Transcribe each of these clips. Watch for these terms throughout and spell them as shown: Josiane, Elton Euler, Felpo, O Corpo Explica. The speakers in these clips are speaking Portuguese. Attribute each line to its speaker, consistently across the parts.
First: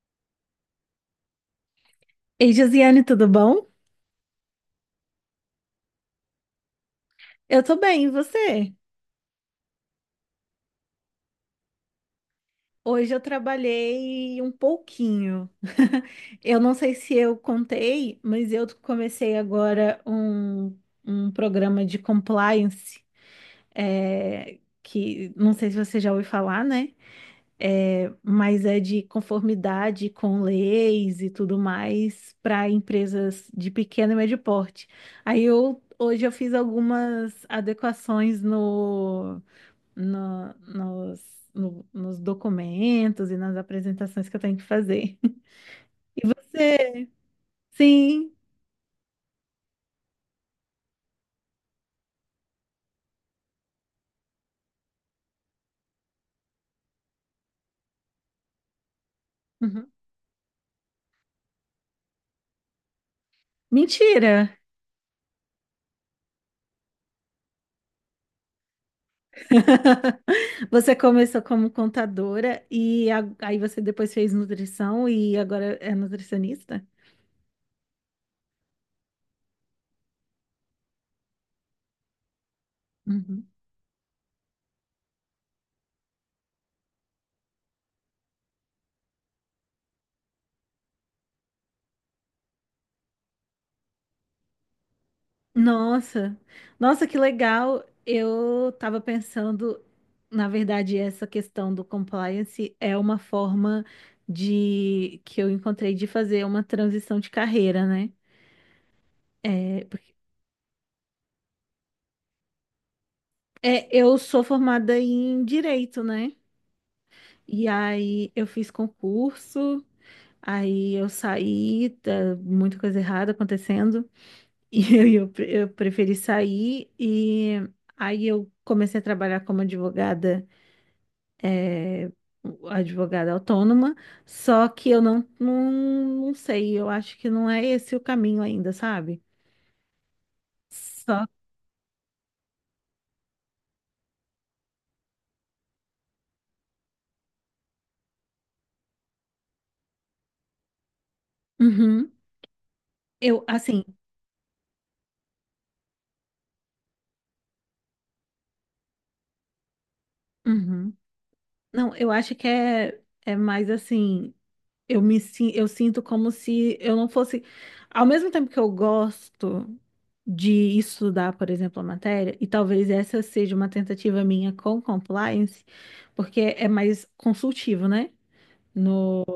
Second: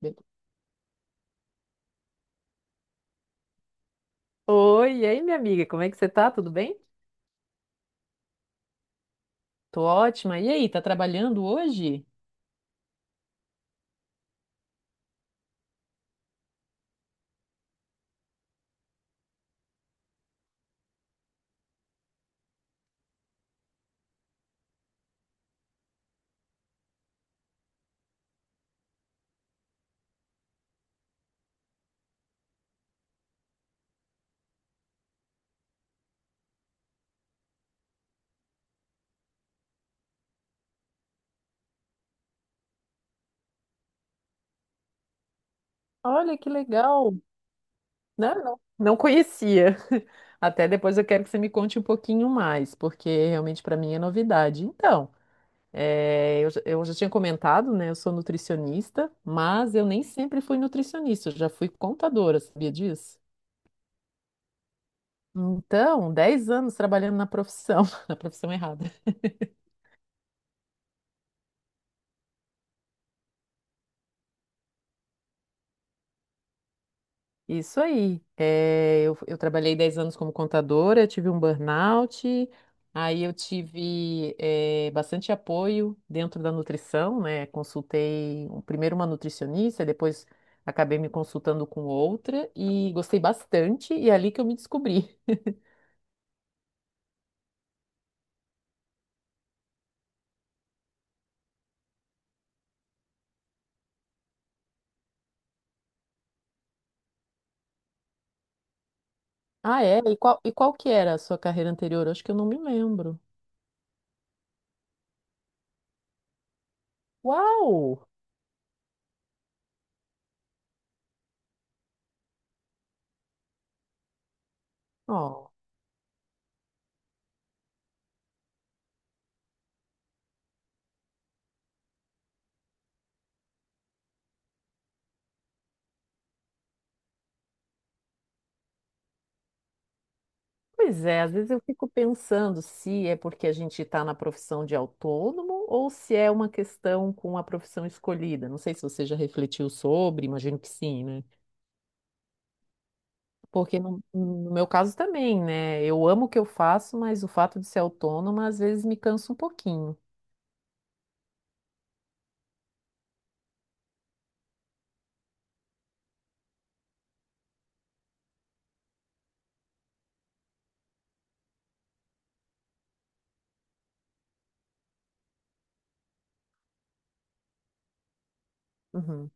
Speaker 1: Be-
Speaker 2: Ei, Josiane, tudo bom?
Speaker 1: Oi, e aí, minha amiga, como é que você tá? Tudo bem?
Speaker 2: Eu tô bem, e você?
Speaker 1: Tô ótima. E aí, tá trabalhando hoje?
Speaker 2: Hoje eu trabalhei um pouquinho. Eu não sei se eu contei, mas eu comecei agora um programa de compliance, é, que não sei se você já ouviu falar, né? É, mas é de conformidade com leis e tudo mais para empresas de pequeno e médio porte. Hoje eu fiz algumas adequações no- nos, nos documentos e nas apresentações que eu tenho que fazer.
Speaker 1: Olha que
Speaker 2: Você-
Speaker 1: legal,
Speaker 2: Sim.
Speaker 1: né? Não, não conhecia. Até depois eu quero que você me conte um pouquinho mais, porque realmente para mim é novidade. Então, eu já tinha comentado, né? Eu sou nutricionista, mas eu
Speaker 2: Uhum.
Speaker 1: nem sempre fui nutricionista, eu já fui contadora, sabia disso?
Speaker 2: Mentira!
Speaker 1: Então, 10 anos trabalhando na profissão, na profissão errada.
Speaker 2: Você começou como contadora e aí você depois fez nutrição e agora é nutricionista?
Speaker 1: Isso aí. É, eu trabalhei 10 anos como contadora, eu tive um burnout, aí eu
Speaker 2: Uhum.
Speaker 1: tive bastante apoio dentro da nutrição, né? Consultei primeiro uma nutricionista, depois acabei me consultando com outra e gostei bastante, e é ali que eu me descobri.
Speaker 2: Nossa, nossa, que legal. Eu estava pensando, na verdade, essa questão do compliance é uma forma de que eu encontrei de fazer uma transição de carreira, né?
Speaker 1: Ah,
Speaker 2: É,
Speaker 1: é?
Speaker 2: porque-
Speaker 1: E qual que era a sua carreira anterior? Acho que eu não me lembro.
Speaker 2: é, eu sou formada em direito, né? E
Speaker 1: Uau!
Speaker 2: aí eu fiz concurso, aí eu saí, tá muita coisa errada acontecendo, e
Speaker 1: Ó.
Speaker 2: eu preferi sair, e aí eu comecei a trabalhar como advogada, é, advogada autônoma, só que eu não, não, não sei, eu acho que não é esse o caminho ainda, sabe?
Speaker 1: Pois é,
Speaker 2: Só.
Speaker 1: às vezes eu fico pensando se é porque a gente está na profissão de autônomo ou se é uma questão com a profissão escolhida. Não sei se você já refletiu sobre, imagino que sim, né?
Speaker 2: Uhum. Eu,
Speaker 1: Porque
Speaker 2: assim.
Speaker 1: no meu caso também, né? Eu amo o que eu faço, mas o fato de ser autônoma às vezes me cansa um pouquinho.
Speaker 2: Uhum. Não, eu acho que é mais assim, eu sinto como se eu não fosse, ao mesmo tempo que eu gosto de estudar, por exemplo, a matéria, e talvez essa seja uma tentativa minha com compliance, porque é mais consultivo, né? No
Speaker 1: Uhum.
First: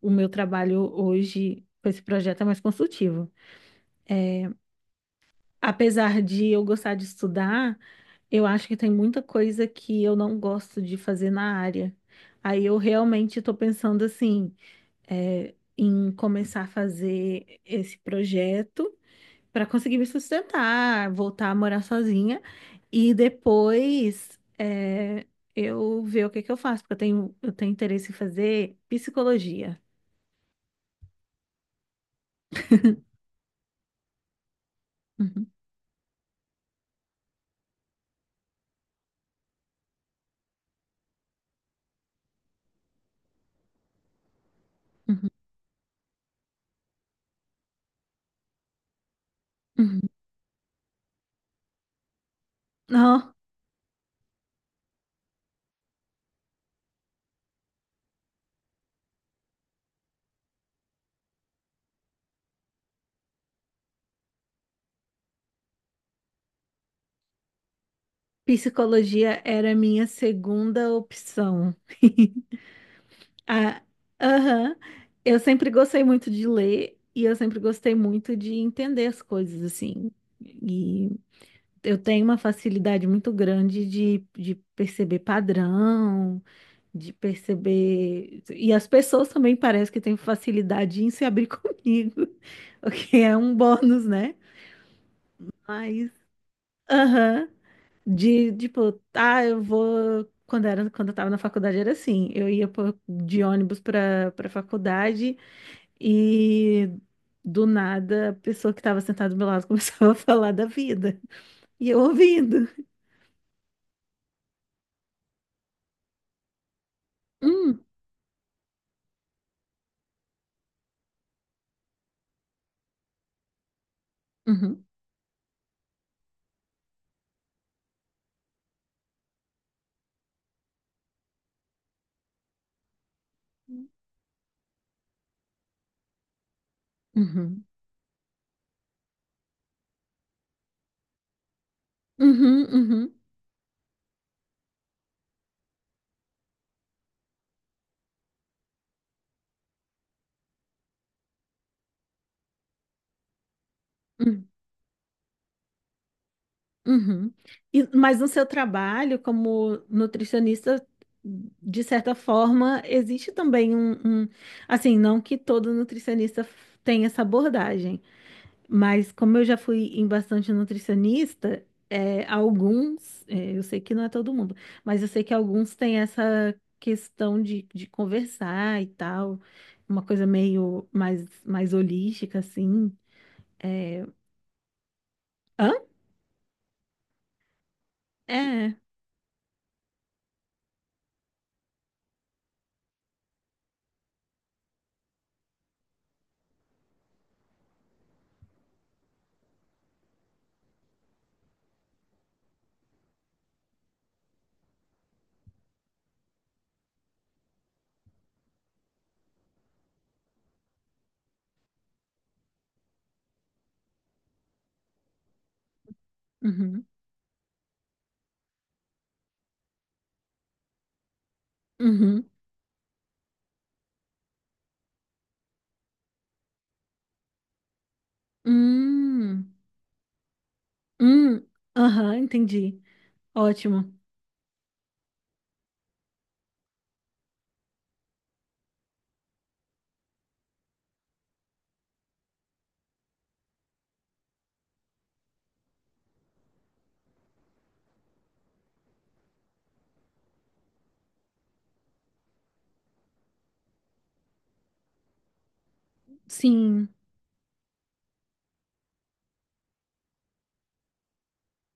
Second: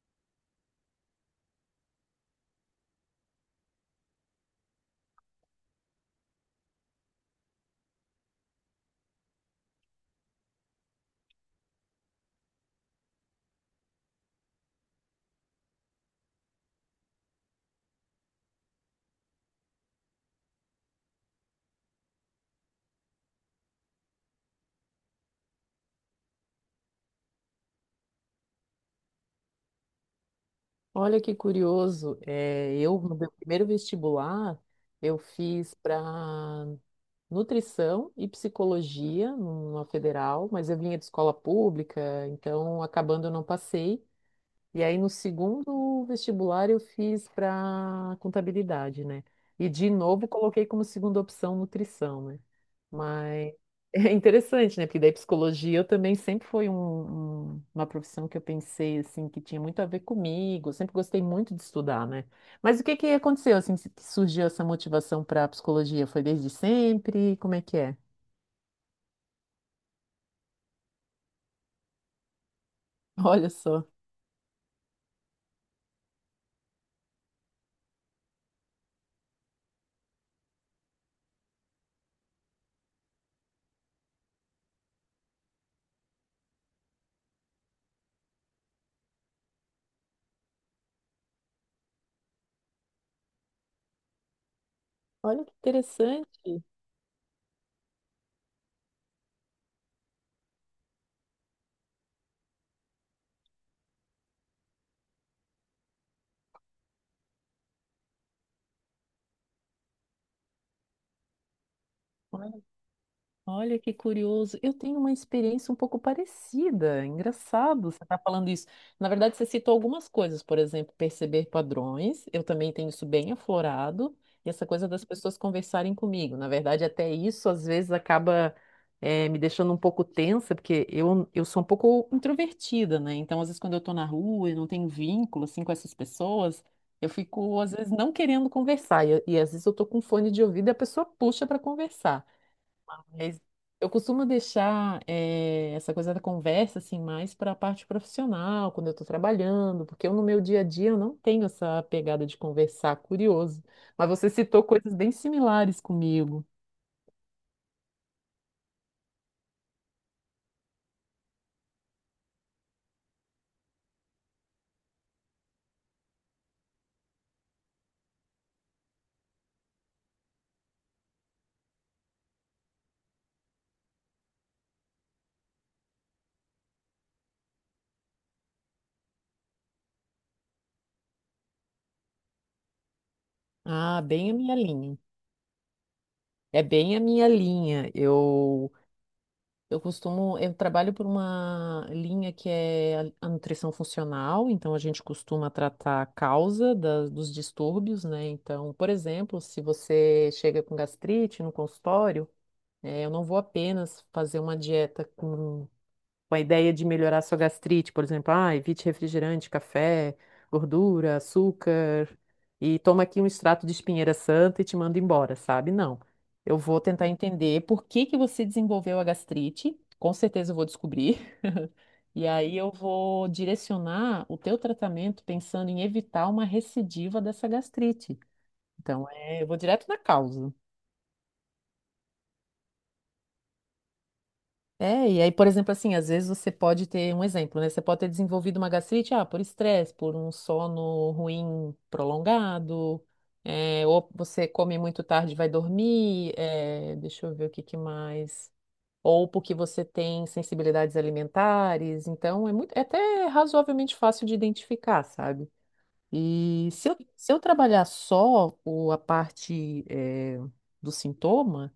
Speaker 2: o meu trabalho hoje com esse projeto é mais consultivo. É, apesar de eu gostar de estudar, eu acho que tem muita coisa que eu não gosto de fazer na área. Aí eu realmente estou pensando assim, é, em começar a fazer esse projeto para conseguir me sustentar, voltar a morar sozinha e depois é, eu ver o que que eu faço, porque eu tenho interesse em fazer psicologia.
Speaker 1: Olha que curioso, é, eu no meu primeiro vestibular eu
Speaker 2: Uhum,
Speaker 1: fiz para nutrição e psicologia numa federal, mas eu vinha de escola pública, então acabando eu não passei. E aí no
Speaker 2: uhum,
Speaker 1: segundo vestibular eu fiz para contabilidade, né? E de
Speaker 2: uhum.
Speaker 1: novo coloquei como segunda opção nutrição, né?
Speaker 2: Não,
Speaker 1: Mas é interessante, né? Porque daí psicologia eu também sempre foi uma profissão que eu pensei assim que tinha muito a ver comigo. Eu sempre gostei muito de estudar, né? Mas o que que aconteceu assim que surgiu essa motivação para a psicologia? Foi desde sempre? Como é que é?
Speaker 2: psicologia era a minha segunda opção.
Speaker 1: Olha
Speaker 2: Ah,
Speaker 1: só,
Speaker 2: aham. Eu sempre gostei muito de ler e eu sempre gostei muito de entender as coisas assim. E eu tenho uma facilidade muito grande de perceber padrão, de perceber. E as pessoas também parecem que têm facilidade em se abrir comigo, o que é um bônus, né?
Speaker 1: olha que
Speaker 2: Mas,
Speaker 1: interessante.
Speaker 2: aham, de tipo, ah, eu vou. Quando era, quando eu tava na faculdade era assim, eu ia de ônibus para faculdade e do nada a pessoa que estava sentada do meu lado começava a falar da vida. E eu ouvindo.
Speaker 1: Olha que curioso. Eu tenho uma experiência um pouco parecida.
Speaker 2: Hum,
Speaker 1: Engraçado você estar falando isso. Na verdade, você citou algumas coisas, por exemplo, perceber padrões. Eu também tenho isso bem aflorado. E essa
Speaker 2: uhum.
Speaker 1: coisa das pessoas conversarem comigo. Na verdade, até isso às vezes acaba me deixando um pouco tensa, porque eu sou um pouco introvertida, né? Então, às vezes, quando eu estou na rua e não tenho vínculo assim, com essas pessoas, eu fico,
Speaker 2: Uhum,
Speaker 1: às vezes, não querendo conversar. E às vezes eu estou com fone de ouvido e a pessoa puxa para conversar.
Speaker 2: uhum, uhum,
Speaker 1: Mas eu costumo deixar essa coisa da conversa assim mais para a parte profissional, quando eu estou trabalhando, porque eu no meu dia a dia eu não tenho essa pegada de conversar, curioso. Mas você
Speaker 2: uhum,
Speaker 1: citou coisas bem similares comigo.
Speaker 2: uhum. E, mas no seu trabalho como nutricionista, de certa forma, existe também um- assim, não que todo nutricionista tenha essa abordagem, mas como eu já fui em bastante nutricionista, é, alguns, é, eu sei que não é todo mundo, mas eu sei que alguns têm essa questão de conversar e tal, uma coisa meio mais, mais holística, assim.
Speaker 1: Ah,
Speaker 2: É...
Speaker 1: bem a minha linha.
Speaker 2: Hã?
Speaker 1: É bem a minha linha. Eu
Speaker 2: É.
Speaker 1: Eu costumo, eu trabalho por uma linha que é a nutrição funcional, então a gente costuma tratar a causa dos distúrbios, né? Então, por exemplo, se você chega com gastrite no consultório, eu não vou apenas fazer uma dieta com a ideia de melhorar sua gastrite, por exemplo, ah, evite refrigerante, café, gordura, açúcar, e toma aqui um extrato de espinheira santa e te manda embora, sabe? Não. Eu vou
Speaker 2: Uhum,
Speaker 1: tentar entender por que que você desenvolveu a gastrite. Com certeza eu vou descobrir.
Speaker 2: uhum,
Speaker 1: E aí eu vou direcionar o teu tratamento pensando em evitar uma recidiva dessa gastrite. Então, é, eu
Speaker 2: hum,
Speaker 1: vou direto na causa.
Speaker 2: hum, aham, entendi. Ótimo.
Speaker 1: É, e aí, por exemplo, assim, às vezes você pode ter um exemplo, né? Você pode ter desenvolvido uma gastrite, ah, por estresse, por um sono ruim prolongado, é, ou você come muito tarde e vai dormir, é, deixa eu ver o que que mais. Ou porque você tem sensibilidades alimentares, então é muito, é até razoavelmente fácil de identificar, sabe? E
Speaker 2: Sim.
Speaker 1: se eu, se eu trabalhar só a parte, é, do sintoma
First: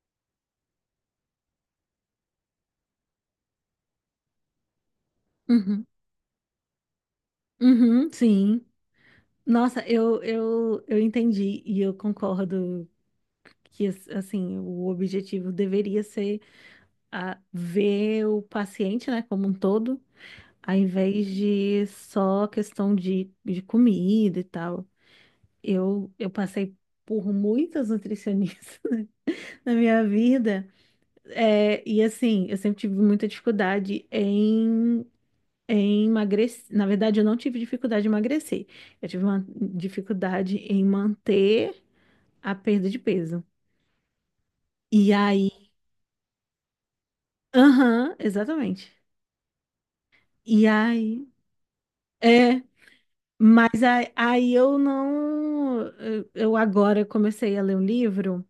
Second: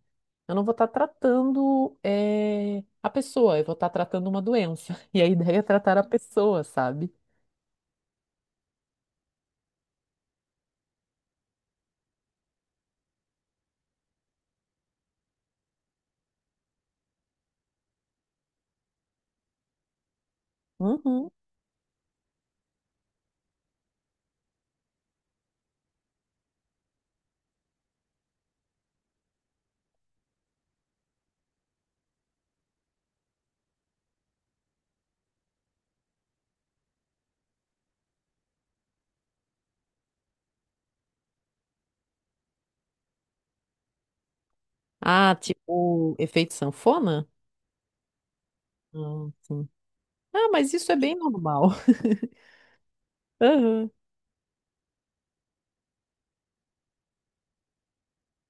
Speaker 1: eu não vou estar tratando a pessoa, eu vou estar tratando uma doença. E a ideia é
Speaker 2: Uhum,
Speaker 1: tratar a pessoa, sabe?
Speaker 2: uhum, sim. Nossa, eu entendi e eu concordo que, assim, o objetivo deveria ser a ver o paciente, né, como um todo, ao invés
Speaker 1: Uhum.
Speaker 2: de só questão de comida e tal. Eu passei por muitas nutricionistas na minha vida. É, e assim, eu sempre tive muita dificuldade em, em emagrecer. Na verdade, eu não tive dificuldade em emagrecer. Eu tive uma dificuldade em manter a perda de peso. E
Speaker 1: Ah,
Speaker 2: aí,
Speaker 1: tipo, efeito sanfona?
Speaker 2: aham, exatamente.
Speaker 1: Ah, sim. Ah,
Speaker 2: E
Speaker 1: mas isso é bem
Speaker 2: aí,
Speaker 1: normal.
Speaker 2: é, mas
Speaker 1: Aham.
Speaker 2: aí, aí eu não. Eu agora comecei a ler um livro.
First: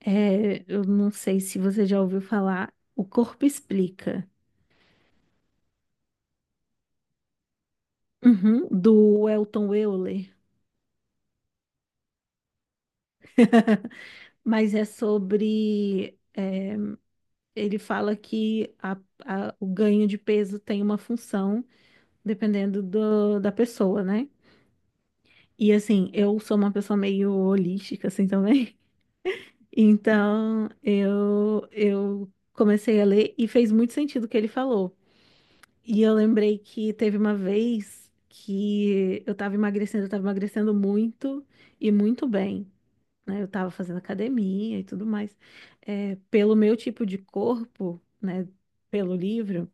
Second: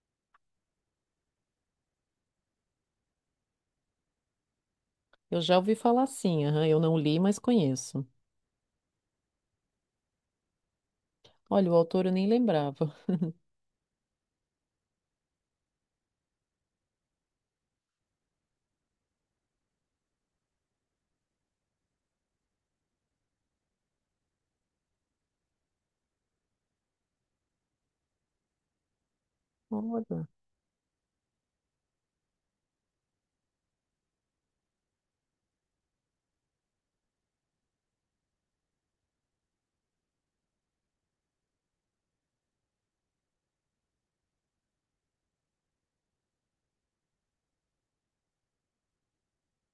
Speaker 2: É, eu não sei se você já ouviu falar, O Corpo Explica,
Speaker 1: Eu já ouvi falar assim, aham. Eu não li, mas conheço.
Speaker 2: uhum, do Elton Euler.
Speaker 1: Olha, o autor eu nem lembrava.
Speaker 2: Mas é sobre. É, ele fala que o ganho de peso tem uma função dependendo da pessoa, né? E assim, eu sou uma pessoa meio holística, assim também.
Speaker 1: Olha.
Speaker 2: Então, eu comecei a ler e fez muito sentido o que ele falou. E eu lembrei que teve uma vez que eu tava emagrecendo muito e muito bem. Né? Eu tava fazendo academia e tudo mais. É, pelo meu tipo de corpo, né? Pelo livro,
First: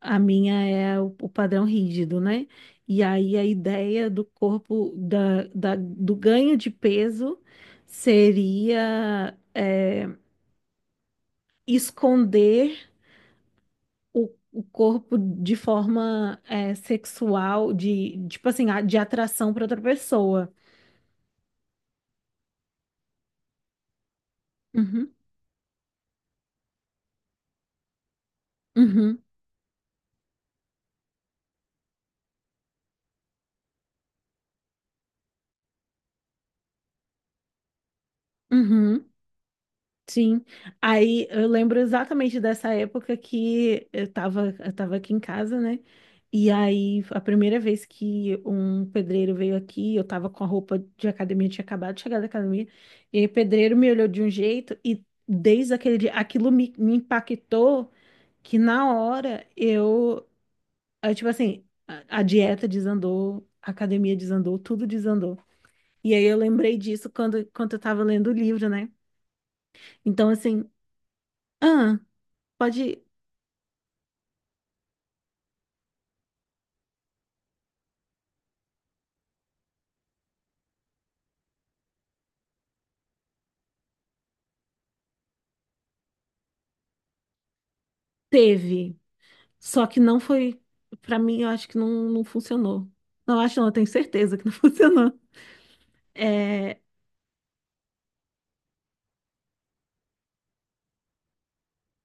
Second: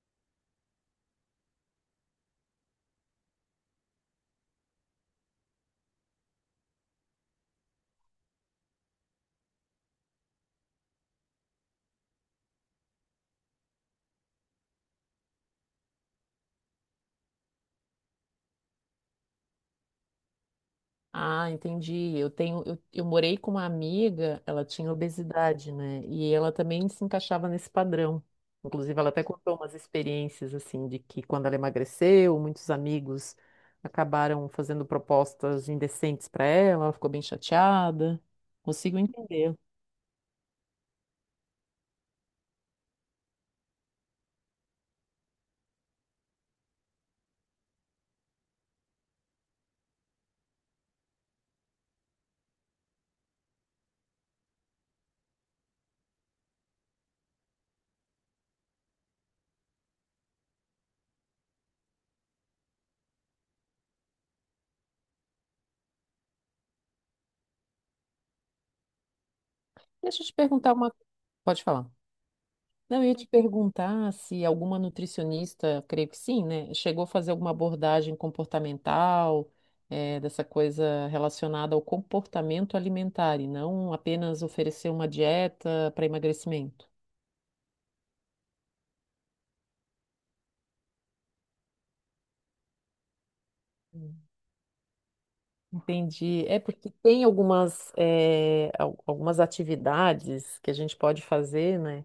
Speaker 2: a minha é o padrão rígido, né? E aí a ideia do corpo, do ganho de peso seria é, esconder o corpo de forma é, sexual, de tipo assim, de atração para outra pessoa.
Speaker 1: Ah, entendi. Eu tenho, eu morei com uma amiga, ela tinha
Speaker 2: Uhum,
Speaker 1: obesidade, né? E ela também se encaixava nesse padrão. Inclusive, ela
Speaker 2: uhum,
Speaker 1: até contou umas experiências assim de que quando ela emagreceu, muitos amigos acabaram fazendo propostas indecentes para ela, ela ficou bem chateada. Consigo
Speaker 2: uhum.
Speaker 1: entender.
Speaker 2: Sim, aí eu lembro exatamente dessa época que eu tava aqui em casa, né? E aí, a primeira vez que um pedreiro veio aqui, eu tava com a roupa de academia, eu tinha acabado de chegar da academia, e aí o pedreiro me olhou de um jeito, e desde aquele dia, aquilo me impactou que na hora tipo assim, a dieta desandou, a academia desandou, tudo desandou. E aí eu lembrei disso quando eu tava lendo o livro, né?
Speaker 1: Deixa eu
Speaker 2: Então,
Speaker 1: te
Speaker 2: assim,
Speaker 1: perguntar uma. Pode falar.
Speaker 2: ah, pode.
Speaker 1: Não, eu ia te perguntar se alguma nutricionista, creio que sim, né? Chegou a fazer alguma abordagem comportamental, dessa coisa relacionada ao comportamento alimentar e não apenas oferecer uma dieta para emagrecimento.
Speaker 2: Teve, só que não foi, pra mim, eu acho que não funcionou. Não acho, não, eu tenho
Speaker 1: Hum.
Speaker 2: certeza que não funcionou.
Speaker 1: Entendi. É
Speaker 2: É...
Speaker 1: porque tem algumas, algumas atividades que a gente pode fazer, né?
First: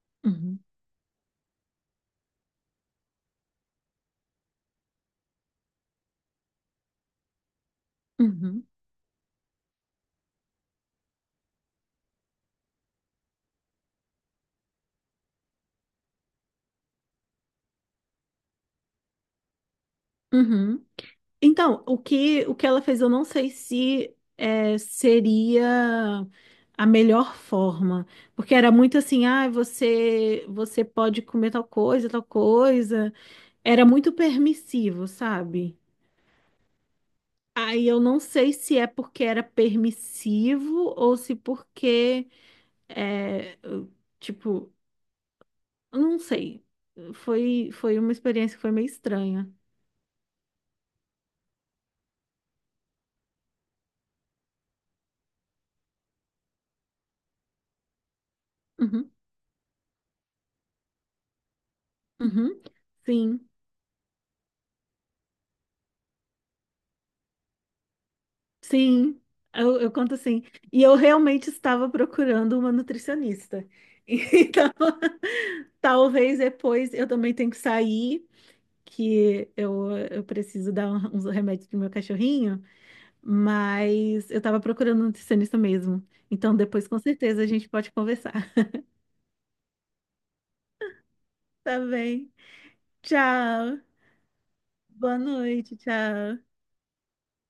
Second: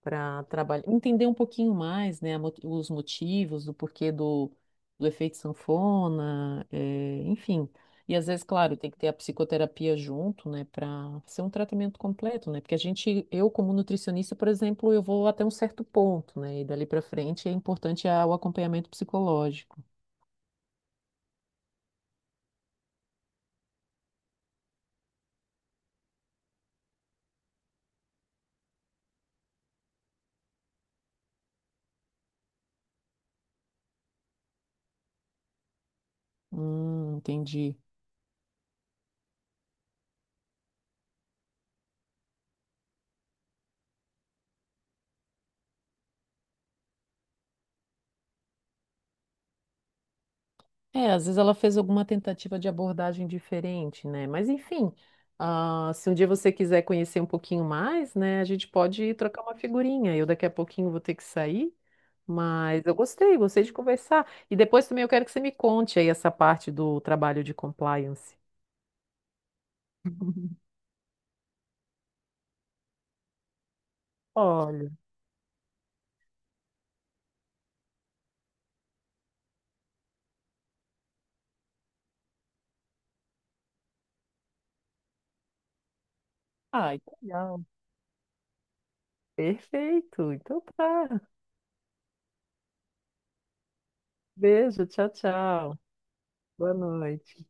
Speaker 1: Para
Speaker 2: Uhum,
Speaker 1: trabalhar, entender um pouquinho mais, né, a os motivos, do porquê do, do efeito sanfona, é, enfim. E às vezes,
Speaker 2: uhum,
Speaker 1: claro, tem que ter a psicoterapia junto, né, para ser um tratamento completo, né? Porque a gente, eu como nutricionista, por exemplo, eu vou até um certo ponto, né? E dali para frente é importante o acompanhamento psicológico.
Speaker 2: uhum. Então, o que ela fez, eu não sei se é, seria a melhor forma, porque era muito assim, ah, você pode comer tal coisa, tal coisa. Era muito permissivo, sabe?
Speaker 1: Entendi.
Speaker 2: Aí eu não sei se é porque era permissivo ou se porque é, eu, tipo, eu não sei. Foi uma experiência que foi meio estranha.
Speaker 1: É, às vezes ela fez alguma tentativa de abordagem diferente, né? Mas enfim, ah, se um dia você quiser conhecer um pouquinho mais, né, a gente
Speaker 2: Uhum,
Speaker 1: pode trocar uma figurinha. Eu daqui a pouquinho vou ter que sair,
Speaker 2: uhum.
Speaker 1: mas eu gostei,
Speaker 2: Sim,
Speaker 1: gostei de conversar. E depois também eu quero que você me conte aí essa parte do trabalho de compliance.
Speaker 2: sim. Eu conto assim. E eu realmente estava procurando uma nutricionista. Então,
Speaker 1: Olha,
Speaker 2: talvez depois eu também tenho que sair, que eu preciso dar uns remédios pro meu cachorrinho, mas eu estava procurando um nutricionista mesmo. Então, depois com
Speaker 1: ai, que
Speaker 2: certeza a
Speaker 1: legal.
Speaker 2: gente pode conversar.
Speaker 1: Perfeito, então tá.
Speaker 2: Tá bem. Tchau.
Speaker 1: Beijo, tchau,
Speaker 2: Boa noite,
Speaker 1: tchau.
Speaker 2: tchau.
Speaker 1: Boa noite.